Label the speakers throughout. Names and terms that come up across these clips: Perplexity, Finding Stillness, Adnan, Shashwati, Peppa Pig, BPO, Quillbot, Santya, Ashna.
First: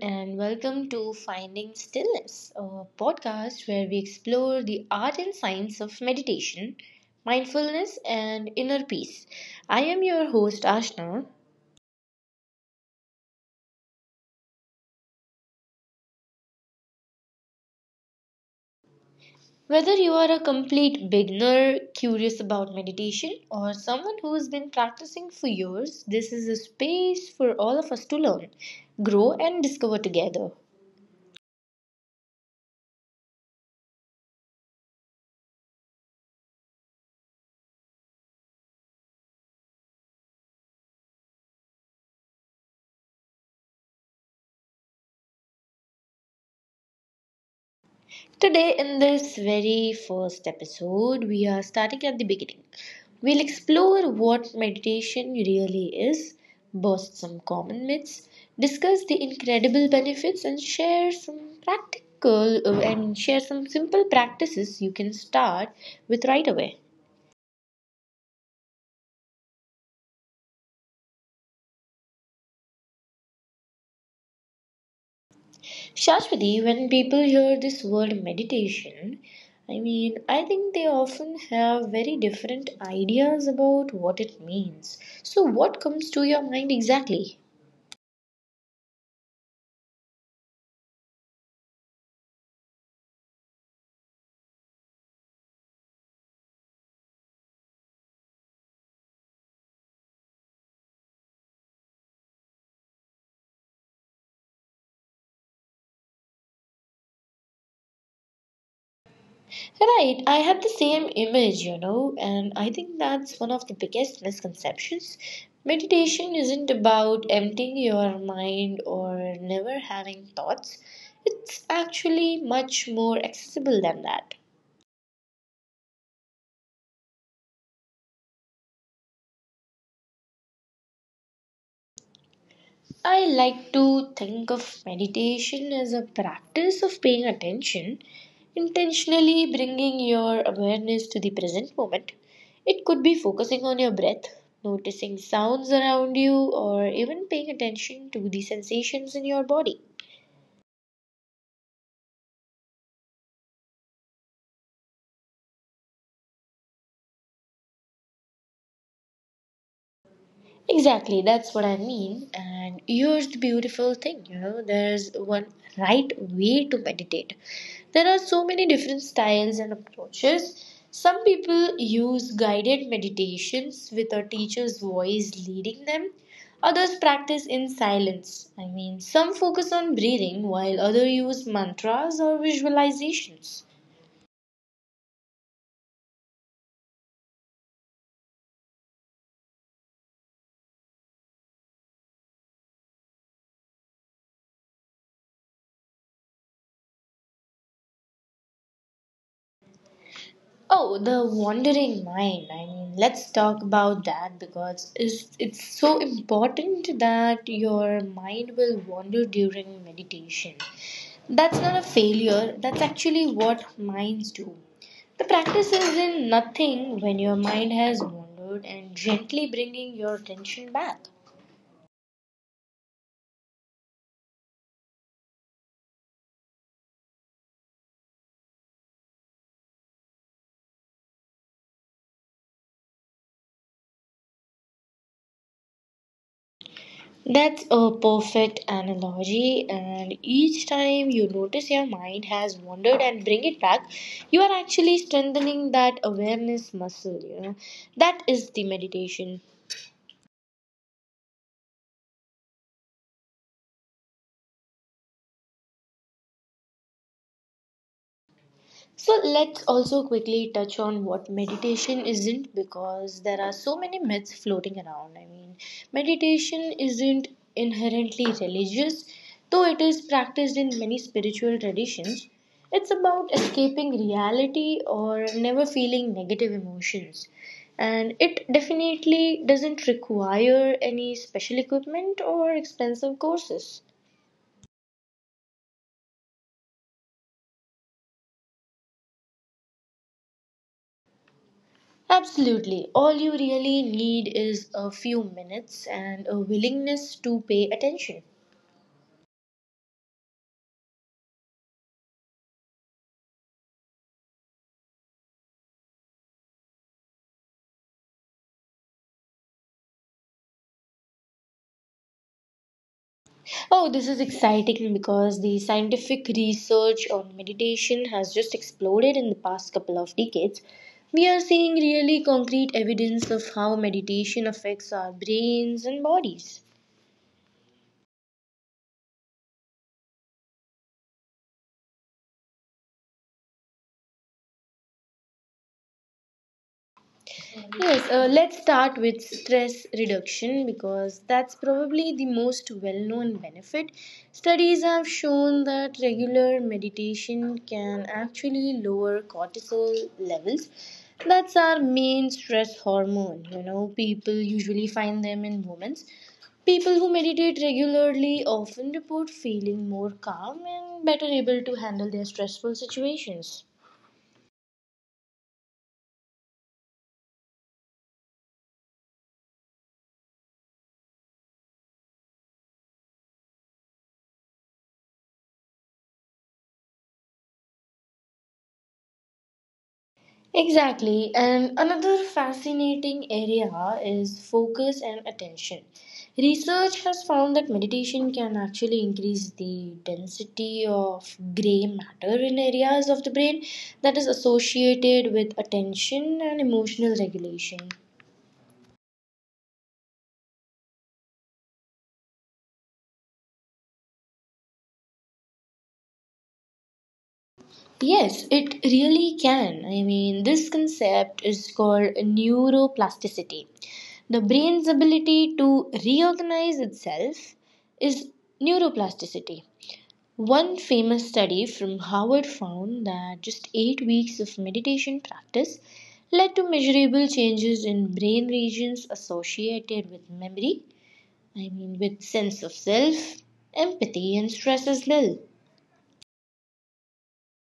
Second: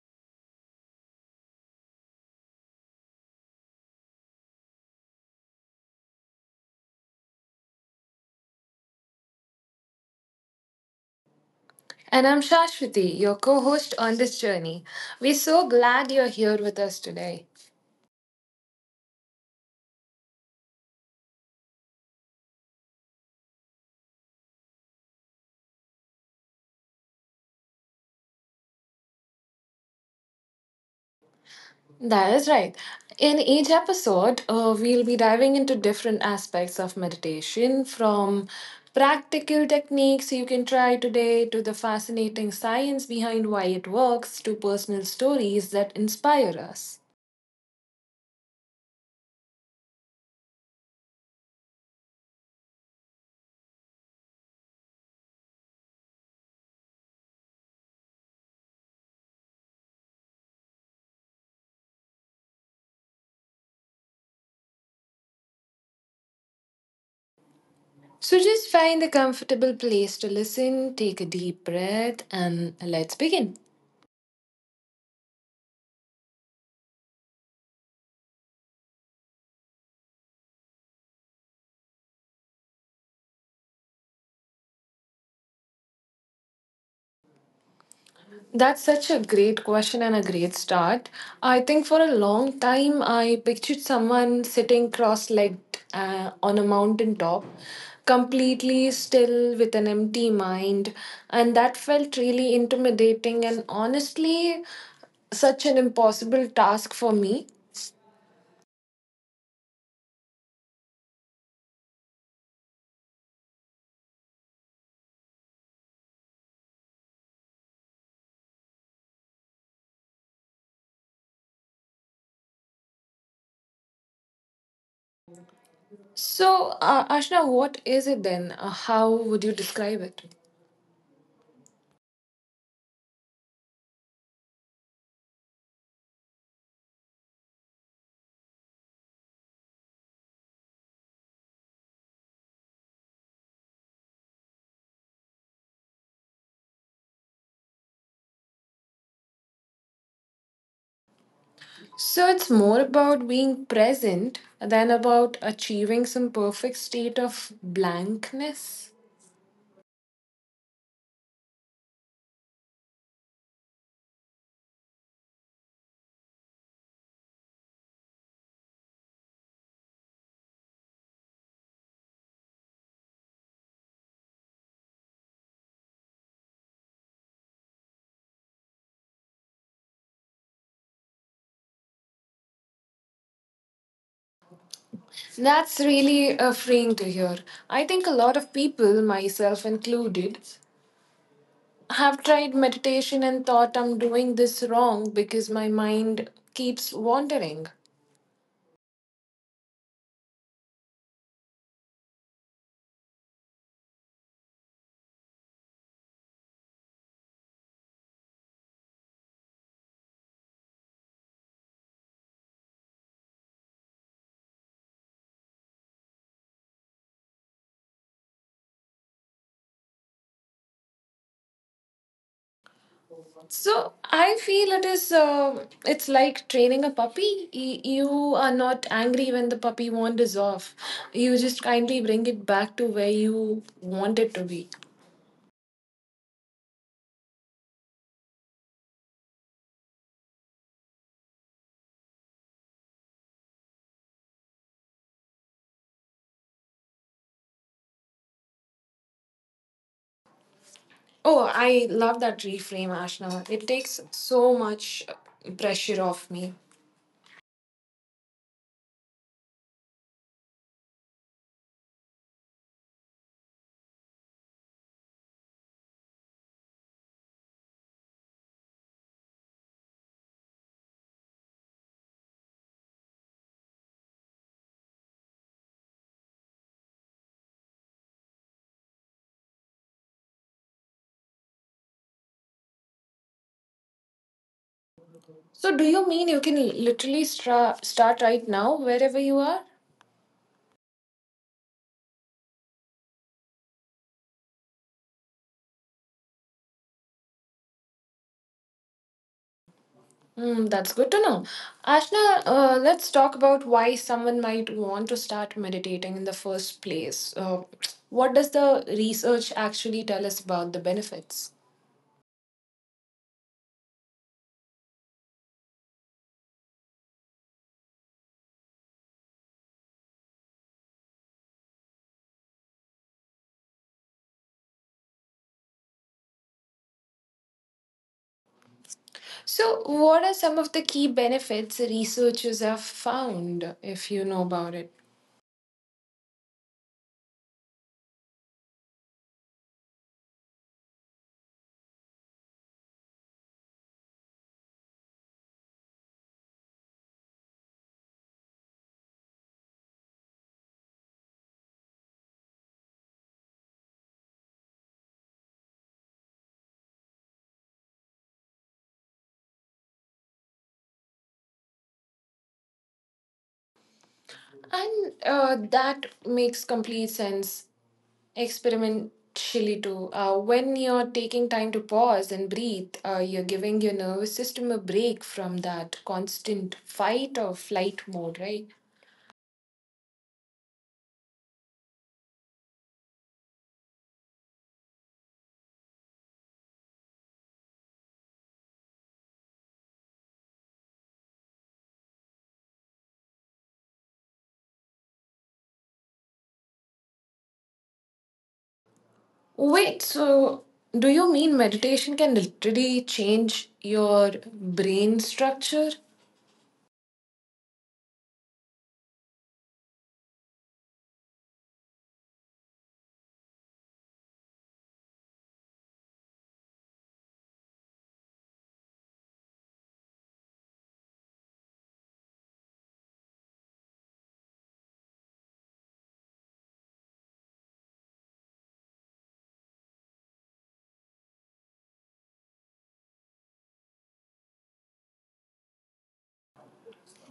Speaker 1: and welcome to Finding Stillness, a podcast where we explore the art and science of meditation, mindfulness, and inner peace. I am your host, Ashna.
Speaker 2: And I'm Shashwati, your co host on this journey. We're so glad you're here with us today.
Speaker 1: Whether you are a complete beginner, curious about meditation, or someone who has been practicing for years, this is a space for all of us to learn, grow, and discover together.
Speaker 2: That is right. In each episode, we'll be diving into different aspects of meditation from practical techniques you can try today to the fascinating science behind why it works to personal stories that inspire us.
Speaker 1: Today, in this very first episode, we are starting at the beginning. We'll explore what meditation really is, burst some common myths, discuss the incredible benefits, and share some simple practices you can start with right away.
Speaker 2: So just find a comfortable place to listen, take a deep breath, and let's begin.
Speaker 1: Shashwati, when people hear this word meditation, I mean, I think they often have very different ideas about what it means. So, what comes to your mind exactly?
Speaker 2: That's such a great question and a great start. I think for a long time, I pictured someone sitting cross legged on a mountain top, completely still with an empty mind. And that felt really intimidating and honestly, such an impossible task for me.
Speaker 1: Right, I had the same image, and I think that's one of the biggest misconceptions. Meditation isn't about emptying your mind or never having thoughts, it's actually much more accessible than that.
Speaker 2: So, Ashna, what is it then? How would you describe it?
Speaker 1: I like to think of meditation as a practice of paying attention, intentionally bringing your awareness to the present moment. It could be focusing on your breath, noticing sounds around you, or even paying attention to the sensations in your body.
Speaker 2: So it's more about being present than about achieving some perfect state of blankness.
Speaker 1: Exactly, that's what I mean. And here's the beautiful thing, there's one right way to meditate. There are so many different styles and approaches. Some people use guided meditations with a teacher's voice leading them, others practice in silence. I mean, some focus on breathing, while others use mantras or visualizations.
Speaker 2: That's really freeing to hear. I think a lot of people, myself included, have tried meditation and thought I'm doing this wrong because my mind keeps wandering.
Speaker 1: Oh, the wandering mind. I mean, let's talk about that because it's so important that your mind will wander during meditation. That's not a failure, that's actually what minds do. The practice is in nothing when your mind has wandered and gently bringing your attention back.
Speaker 2: So I feel it is it's like training a puppy. You are not angry when the puppy wanders off. You just kindly bring it back to where you want it to be.
Speaker 1: That's a perfect analogy, and each time you notice your mind has wandered and bring it back, you are actually strengthening that awareness muscle. That is the meditation.
Speaker 2: Oh, I love that reframe, Ashna. It takes so much pressure off me.
Speaker 1: So let's also quickly touch on what meditation isn't because there are so many myths floating around. I mean, meditation isn't inherently religious, though it is practiced in many spiritual traditions. It's about escaping reality or never feeling negative emotions. And it definitely doesn't require any special equipment or expensive courses.
Speaker 2: So do you mean you can literally start right now wherever you are?
Speaker 1: Absolutely. All you really need is a few minutes and a willingness to pay attention.
Speaker 2: Mm, that's good to know. Ashna, let's talk about why someone might want to start meditating in the first place. What does the research actually tell us about the benefits?
Speaker 1: Oh, this is exciting because the scientific research on meditation has just exploded in the past couple of decades. We are seeing really concrete evidence of how meditation affects our brains and bodies.
Speaker 2: So, what are some of the key benefits researchers have found, if you know about it?
Speaker 1: Yes, let's start with stress reduction because that's probably the most well known benefit. Studies have shown that regular meditation can actually lower cortisol levels. That's our main stress hormone. People usually find them in moments. People who meditate regularly often report feeling more calm and better able to handle their stressful situations.
Speaker 2: And that makes complete sense experimentally too. When you're taking time to pause and breathe, you're giving your nervous system a break from that constant fight or flight mode, right?
Speaker 1: Exactly. And another fascinating area is focus and attention. Research has found that meditation can actually increase the density of gray matter in areas of the brain that is associated with attention and emotional regulation.
Speaker 2: Wait, so do you mean meditation can literally change your brain structure?
Speaker 1: Yes, it really can. I mean, this concept is called neuroplasticity. The brain's ability to reorganize itself is neuroplasticity. One famous study from Harvard found that just 8 weeks of meditation practice led to measurable changes in brain regions associated with memory, I mean, with sense of self, empathy, and stress as well.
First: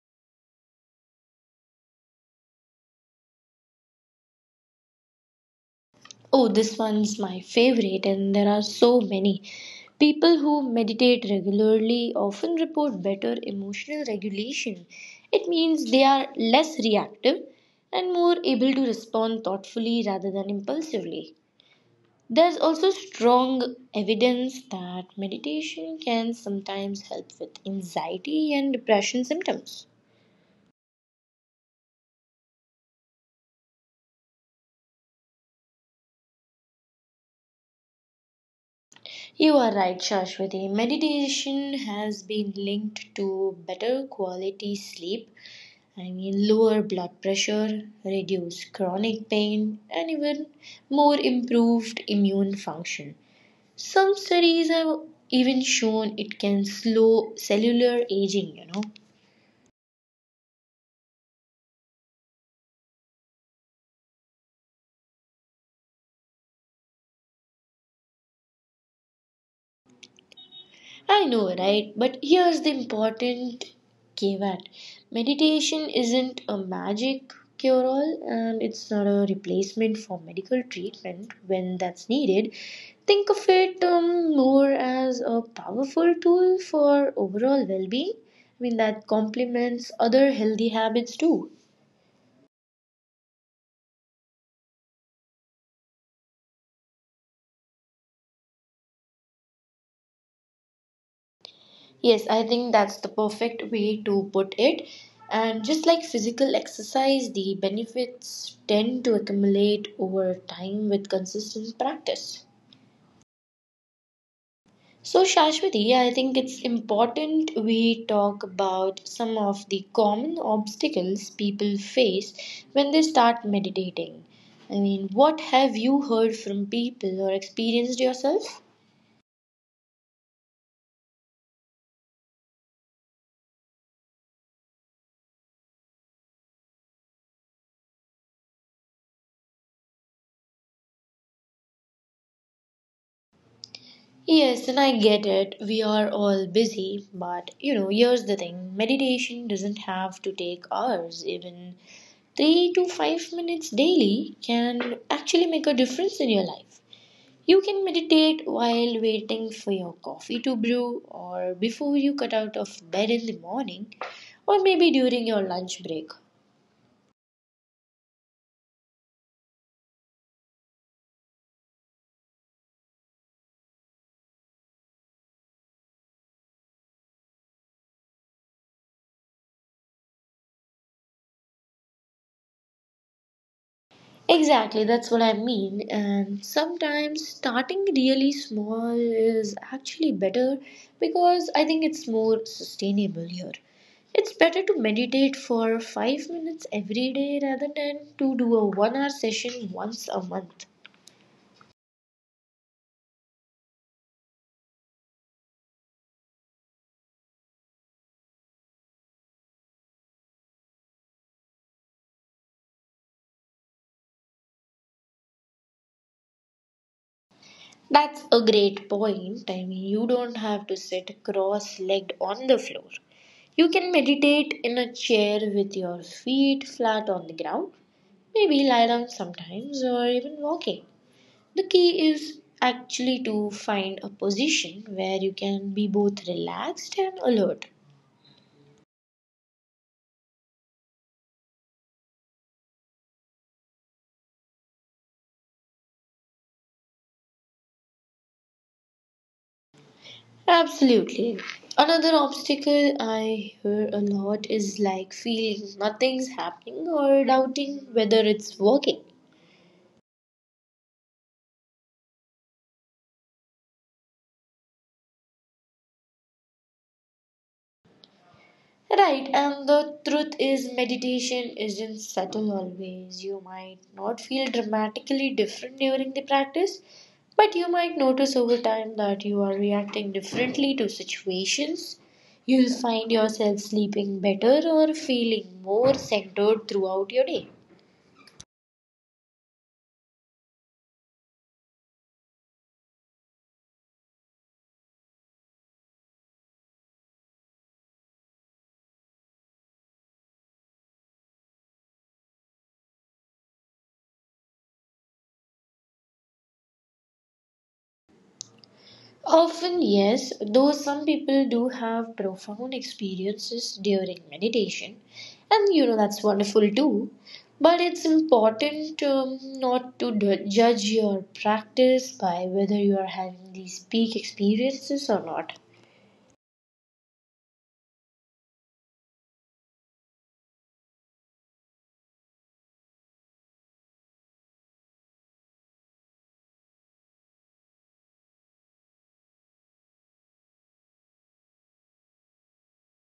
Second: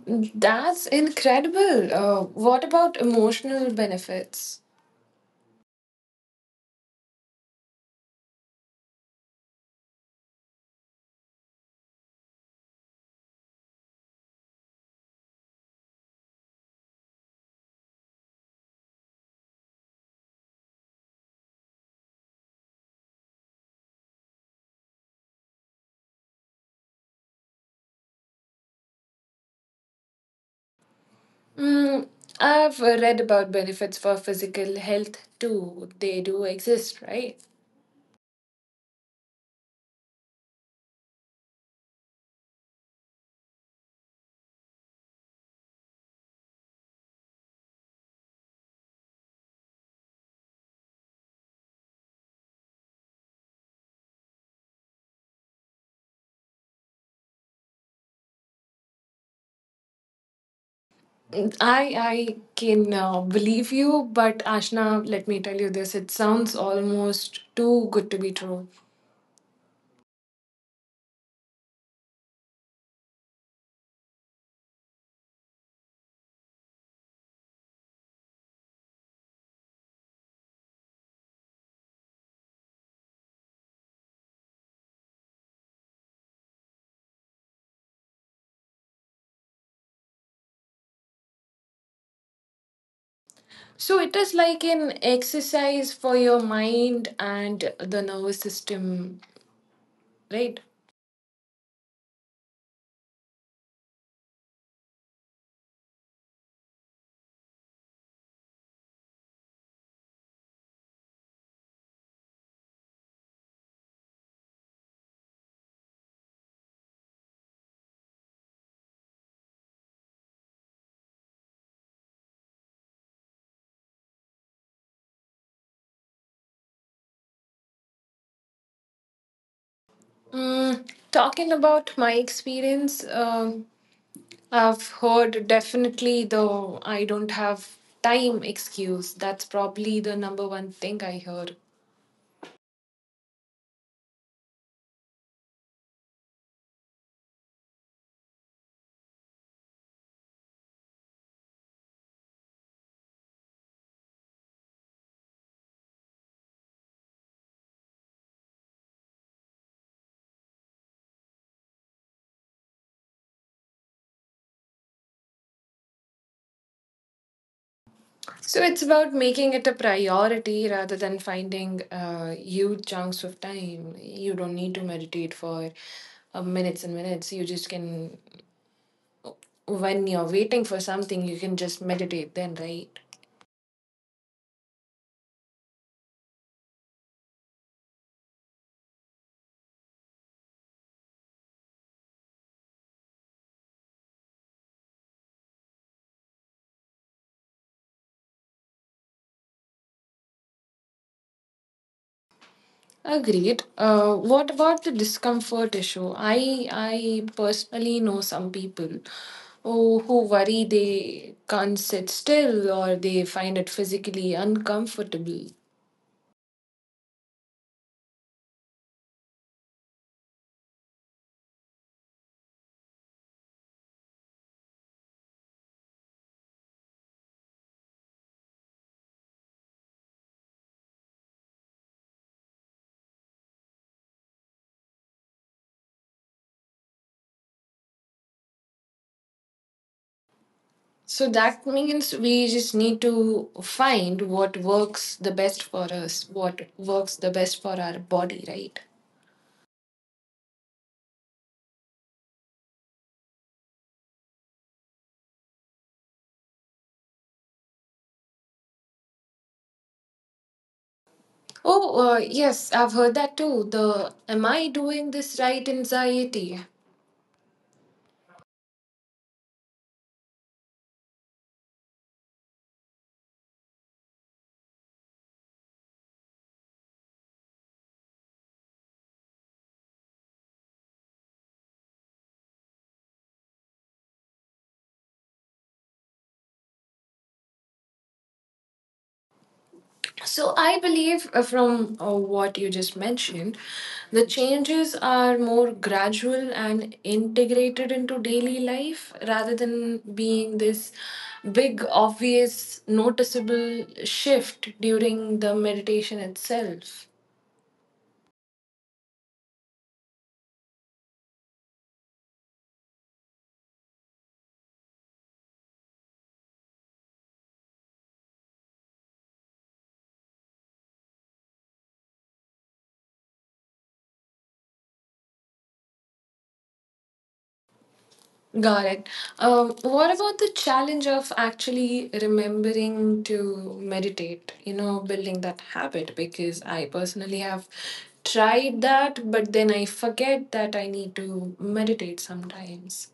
Speaker 2: That's incredible. What about emotional benefits?
Speaker 1: Oh, this one's my favorite, and there are so many. People who meditate regularly often report better emotional regulation. It means they are less reactive and more able to respond thoughtfully rather than impulsively. There's also strong evidence that meditation can sometimes help with anxiety and depression symptoms.
Speaker 2: Mm, I've read about benefits for physical health too. They do exist, right?
Speaker 1: You are right, Shashwati. Meditation has been linked to better quality sleep, I mean, lower blood pressure, reduced chronic pain, and even more improved immune function. Some studies have even shown it can slow cellular aging.
Speaker 2: I I can believe you, but Ashna, let me tell you this: it sounds almost too good to be true.
Speaker 1: I know, right? But here's the important caveat: meditation isn't a magic cure all, and it's not a replacement for medical treatment when that's needed. Think of it more as a powerful tool for overall well being. I mean, that complements other healthy habits too.
Speaker 2: So it is like an exercise for your mind and the nervous system, right?
Speaker 1: Yes, I think that's the perfect way to put it. And just like physical exercise, the benefits tend to accumulate over time with consistent practice. So, Shashwati, I think it's important we talk about some of the common obstacles people face when they start meditating. I mean, what have you heard from people or experienced yourself?
Speaker 2: Mm, talking about my experience, I've heard definitely the I don't have time excuse. That's probably the number one thing I hear.
Speaker 1: Yes, and I get it. We are all busy, but here's the thing: meditation doesn't have to take hours. Even 3 to 5 minutes daily can actually make a difference in your life. You can meditate while waiting for your coffee to brew, or before you cut out of bed in the morning, or maybe during your lunch break.
Speaker 2: So it's about making it a priority rather than finding huge chunks of time. You don't need to meditate for minutes and minutes. You just can, when you're waiting for something, you can just meditate then, right?
Speaker 1: Exactly, that's what I mean. And sometimes starting really small is actually better because I think it's more sustainable here. It's better to meditate for 5 minutes every day rather than to do a 1 hour session once a month.
Speaker 2: Agreed. What about the discomfort issue? I personally know some people who worry they can't sit still or they find it physically uncomfortable.
Speaker 1: That's a great point. I mean, you don't have to sit cross legged on the floor. You can meditate in a chair with your feet flat on the ground, maybe lie down sometimes, or even walking. The key is actually to find a position where you can be both relaxed and alert.
Speaker 2: So that means we just need to find what works the best for us, what works the best for our body, right?
Speaker 1: Absolutely. Another obstacle I hear a lot is like feeling nothing's happening or doubting whether it's working.
Speaker 2: Oh, yes, I've heard that too. The am I doing this right anxiety?
Speaker 1: Right, and the truth is, meditation isn't subtle always. You might not feel dramatically different during the practice, but you might notice over time that you are reacting differently to situations. You'll find yourself sleeping better or feeling more centered throughout your day.
Speaker 2: So I believe from what you just mentioned, the changes are more gradual and integrated into daily life rather than being this big, obvious, noticeable shift during the meditation itself.
Speaker 1: Often, yes, though some people do have profound experiences during meditation, and that's wonderful too. But it's important, not to judge your practice by whether you are having these peak experiences or not.
Speaker 2: Got it. What about the challenge of actually remembering to meditate? You know, building that habit because I personally have tried that, but then I forget that I need to meditate sometimes.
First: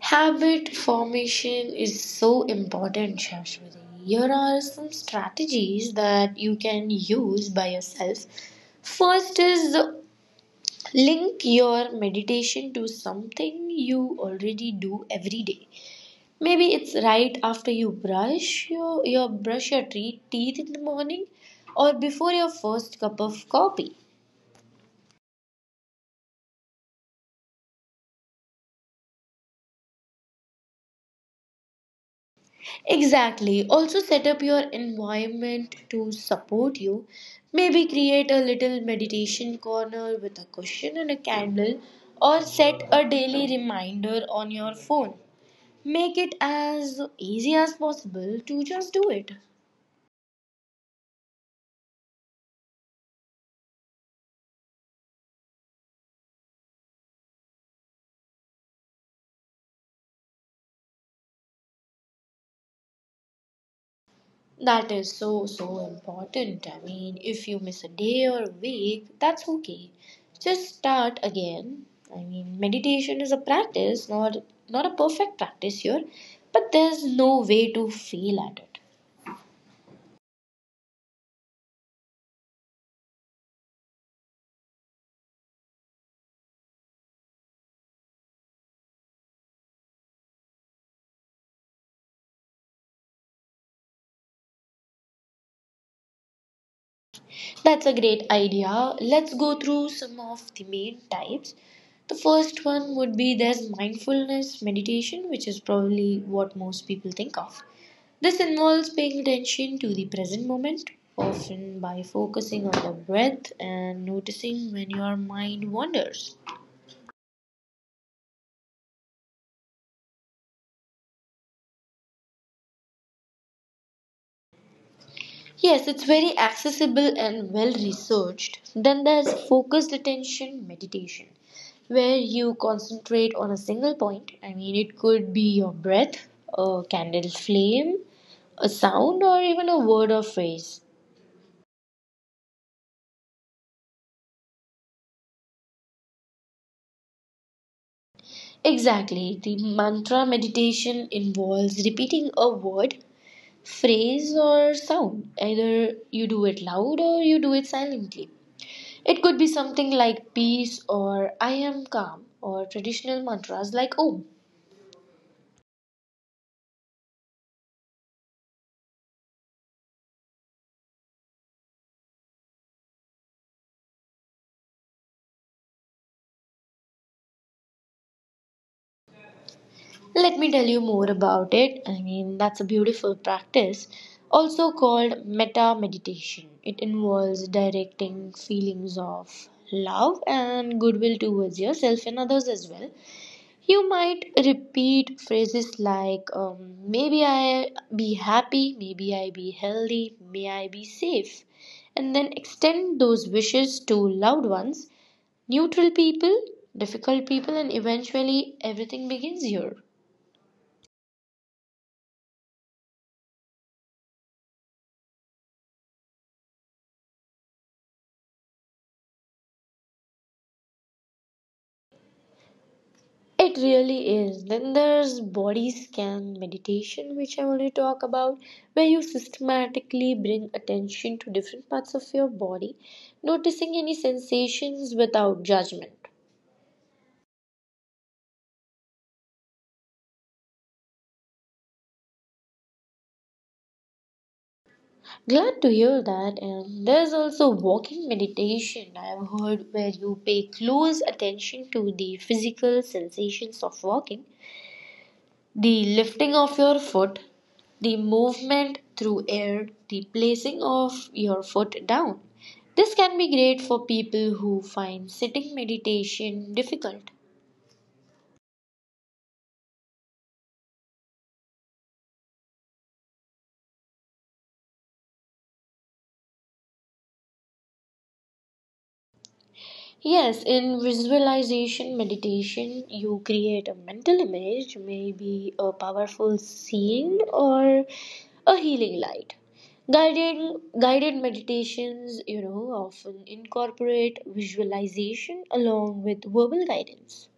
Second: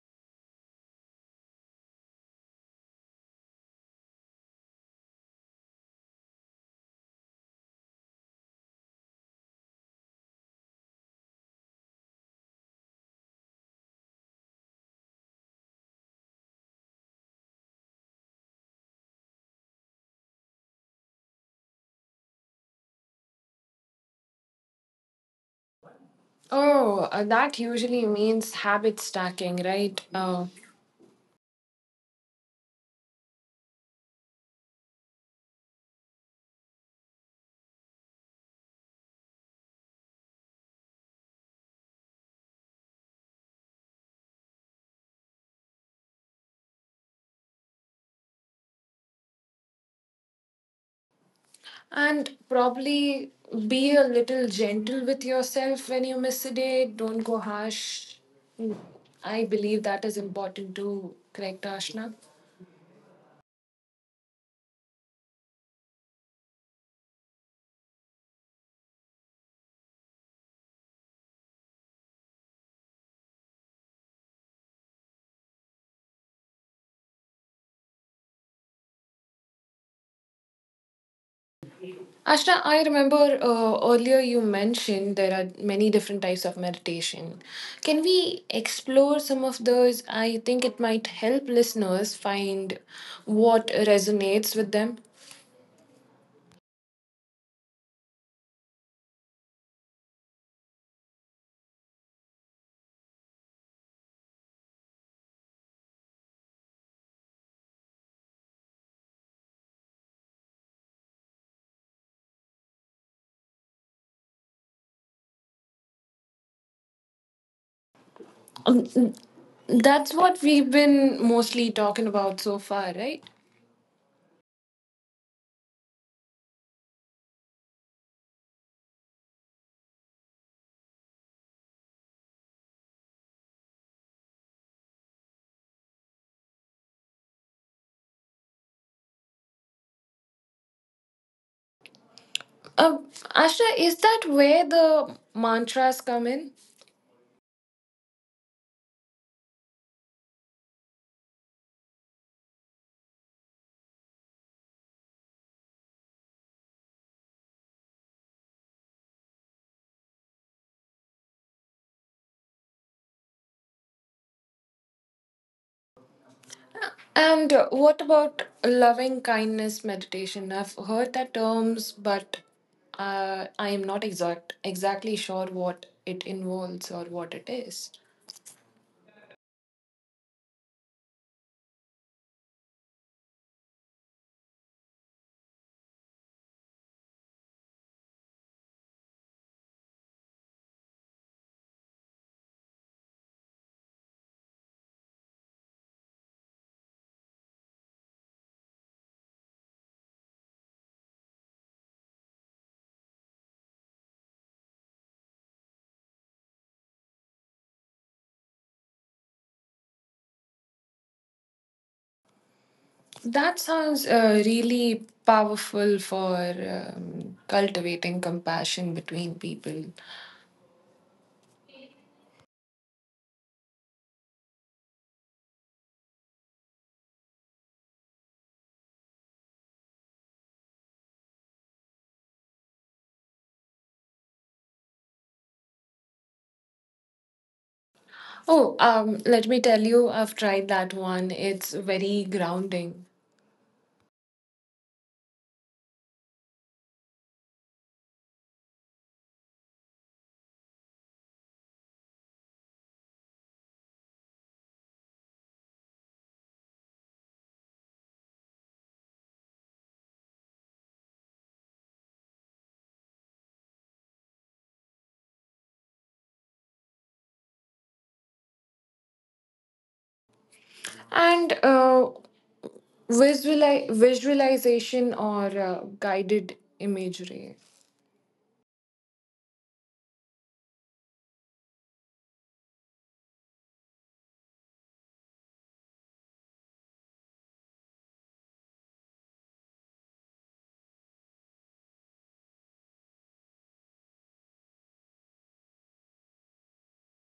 Speaker 1: Habit formation is so important, Shashwati. Here are some strategies that you can use by yourself. First is, link your meditation to something you already do every day. Maybe it's right after you brush your teeth in the morning, or before your first cup of coffee.
Speaker 2: Oh, that usually means habit stacking, right?
Speaker 1: Exactly. Also set up your environment to support you. Maybe create a little meditation corner with a cushion and a candle, or set a daily reminder on your phone. Make it as easy as possible to just do it.
Speaker 2: And probably be a little gentle with yourself when you miss a day. Don't go harsh. Mm, I believe that is important to correct Ashna.
Speaker 1: That is so, so important. I mean, if you miss a day or a week, that's okay. Just start again. I mean, meditation is a practice, not a perfect practice here, but there's no way to fail at it.
Speaker 2: Ashna, I remember earlier you mentioned there are many different types of meditation. Can we explore some of those? I think it might help listeners find what resonates with them.
Speaker 1: That's a great idea. Let's go through some of the main types. The first one would be, there's mindfulness meditation, which is probably what most people think of. This involves paying attention to the present moment, often by focusing on the breath and noticing when your mind wanders.
Speaker 2: Um, that's what we've been mostly talking about so far, right?
Speaker 1: Yes, it's very accessible and well researched. Then there's focused attention meditation, where you concentrate on a single point. I mean, it could be your breath, a candle flame, a sound, or even a word or phrase.
Speaker 2: Uh, Ashna, is that where the mantras come in?
Speaker 1: Exactly, the mantra meditation involves repeating a word, phrase, or sound. Either you do it loud or you do it silently. It could be something like peace, or I am calm, or traditional mantras like om.
Speaker 2: And what about loving kindness meditation? I've heard that terms, but I am not exactly sure what it involves or what it is.
Speaker 1: Let me tell you more about it. I mean, that's a beautiful practice, also called metta meditation. It involves directing feelings of love and goodwill towards yourself and others as well. You might repeat phrases like, maybe I be happy, maybe I be healthy, may I be safe, and then extend those wishes to loved ones, neutral people, difficult people, and eventually everything begins here.
Speaker 2: That sounds really powerful for cultivating compassion between people.
Speaker 1: It really is. Then there's body scan meditation, which I already talk about, where you systematically bring attention to different parts of your body, noticing any sensations without judgment.
Speaker 2: Oh, let me tell you, I've tried that one. It's very grounding.
Speaker 1: Glad to hear that. And there's also walking meditation, I've heard, where you pay close attention to the physical sensations of walking, the lifting of your foot, the movement through air, the placing of your foot down. This can be great for people who find sitting meditation difficult.
Speaker 2: And visualization or guided imagery.
Speaker 1: Yes, in visualization meditation, you create a mental image, maybe a powerful scene or a healing light. Guided meditations, often incorporate visualization along with verbal guidance.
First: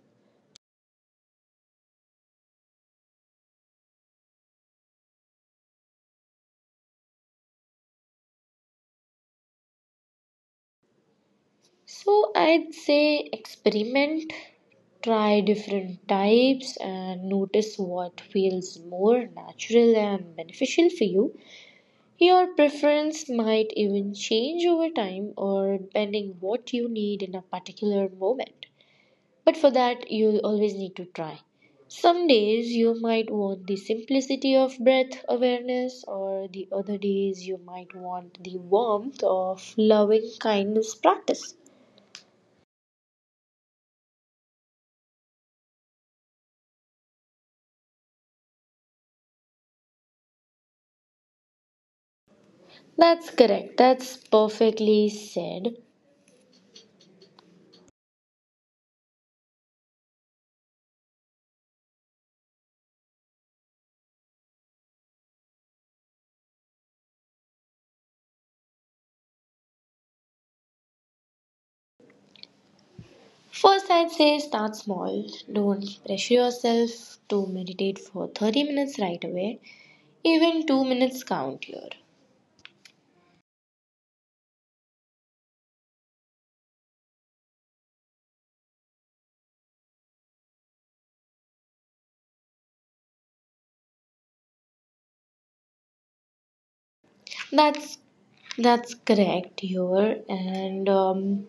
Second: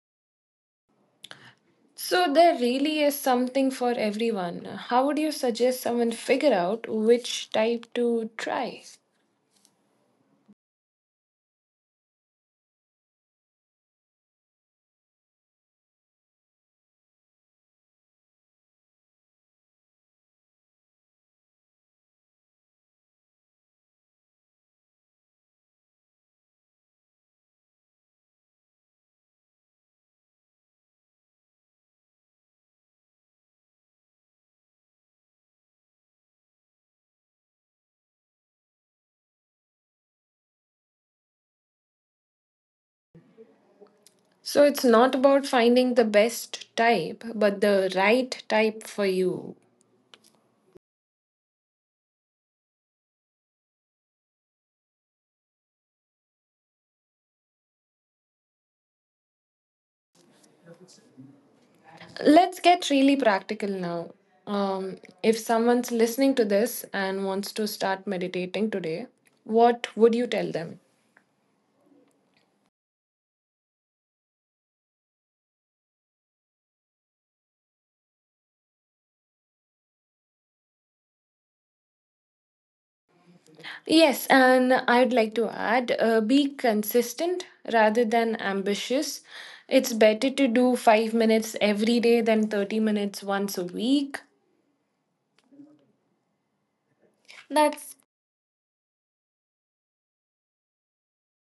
Speaker 2: So there really is something for everyone. How would you suggest someone figure out which type to try?
Speaker 1: So I'd say experiment, try different types, and notice what feels more natural and beneficial for you. Your preference might even change over time, or depending what you need in a particular moment. But for that, you'll always need to try. Some days you might want the simplicity of breath awareness, or the other days you might want the warmth of loving kindness practice.
Speaker 2: So it's not about finding the best type, but the right type for you.
Speaker 1: That's correct. That's perfectly said.
Speaker 2: Let's get really practical now. Um, if someone's listening to this and wants to start meditating today, what would you tell them?
Speaker 1: First, I'd say start small. Don't pressure yourself to meditate for 30 minutes right away. Even 2 minutes count here.
Speaker 2: Yes, and I'd like to add be consistent rather than ambitious. It's better to do 5 minutes every day than 30 minutes once a week. That's
Speaker 1: That's that's correct here. And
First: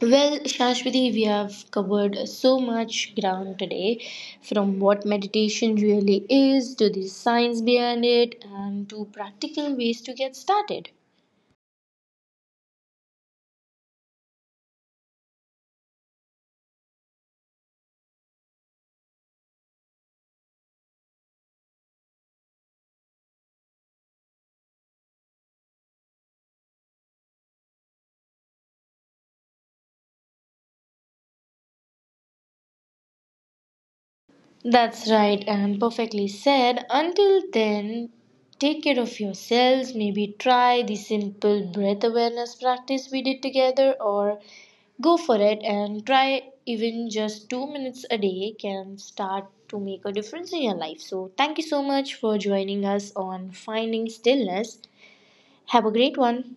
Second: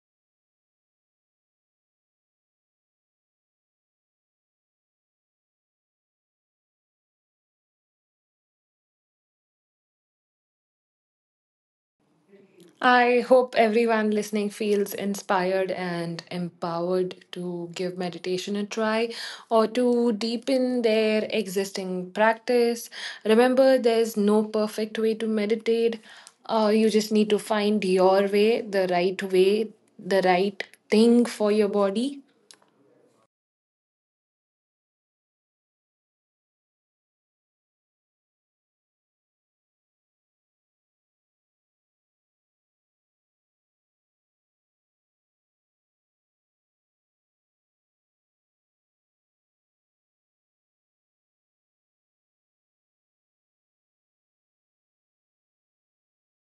Speaker 1: well, Shashwati, we have covered so much ground today, from what meditation really is, to the science behind it, and to practical ways to get started.
Speaker 2: I hope everyone listening feels inspired and empowered to give meditation a try or to deepen their existing practice. Remember, there's no perfect way to meditate. You just need to find your way, the right thing for your body.
Speaker 1: That's right, and perfectly said. Until then, take care of yourselves. Maybe try the simple breath awareness practice we did together, or go for it and try; even just 2 minutes a day can start to make a difference in your life. So, thank you so much for joining us on Finding Stillness. Have a great one.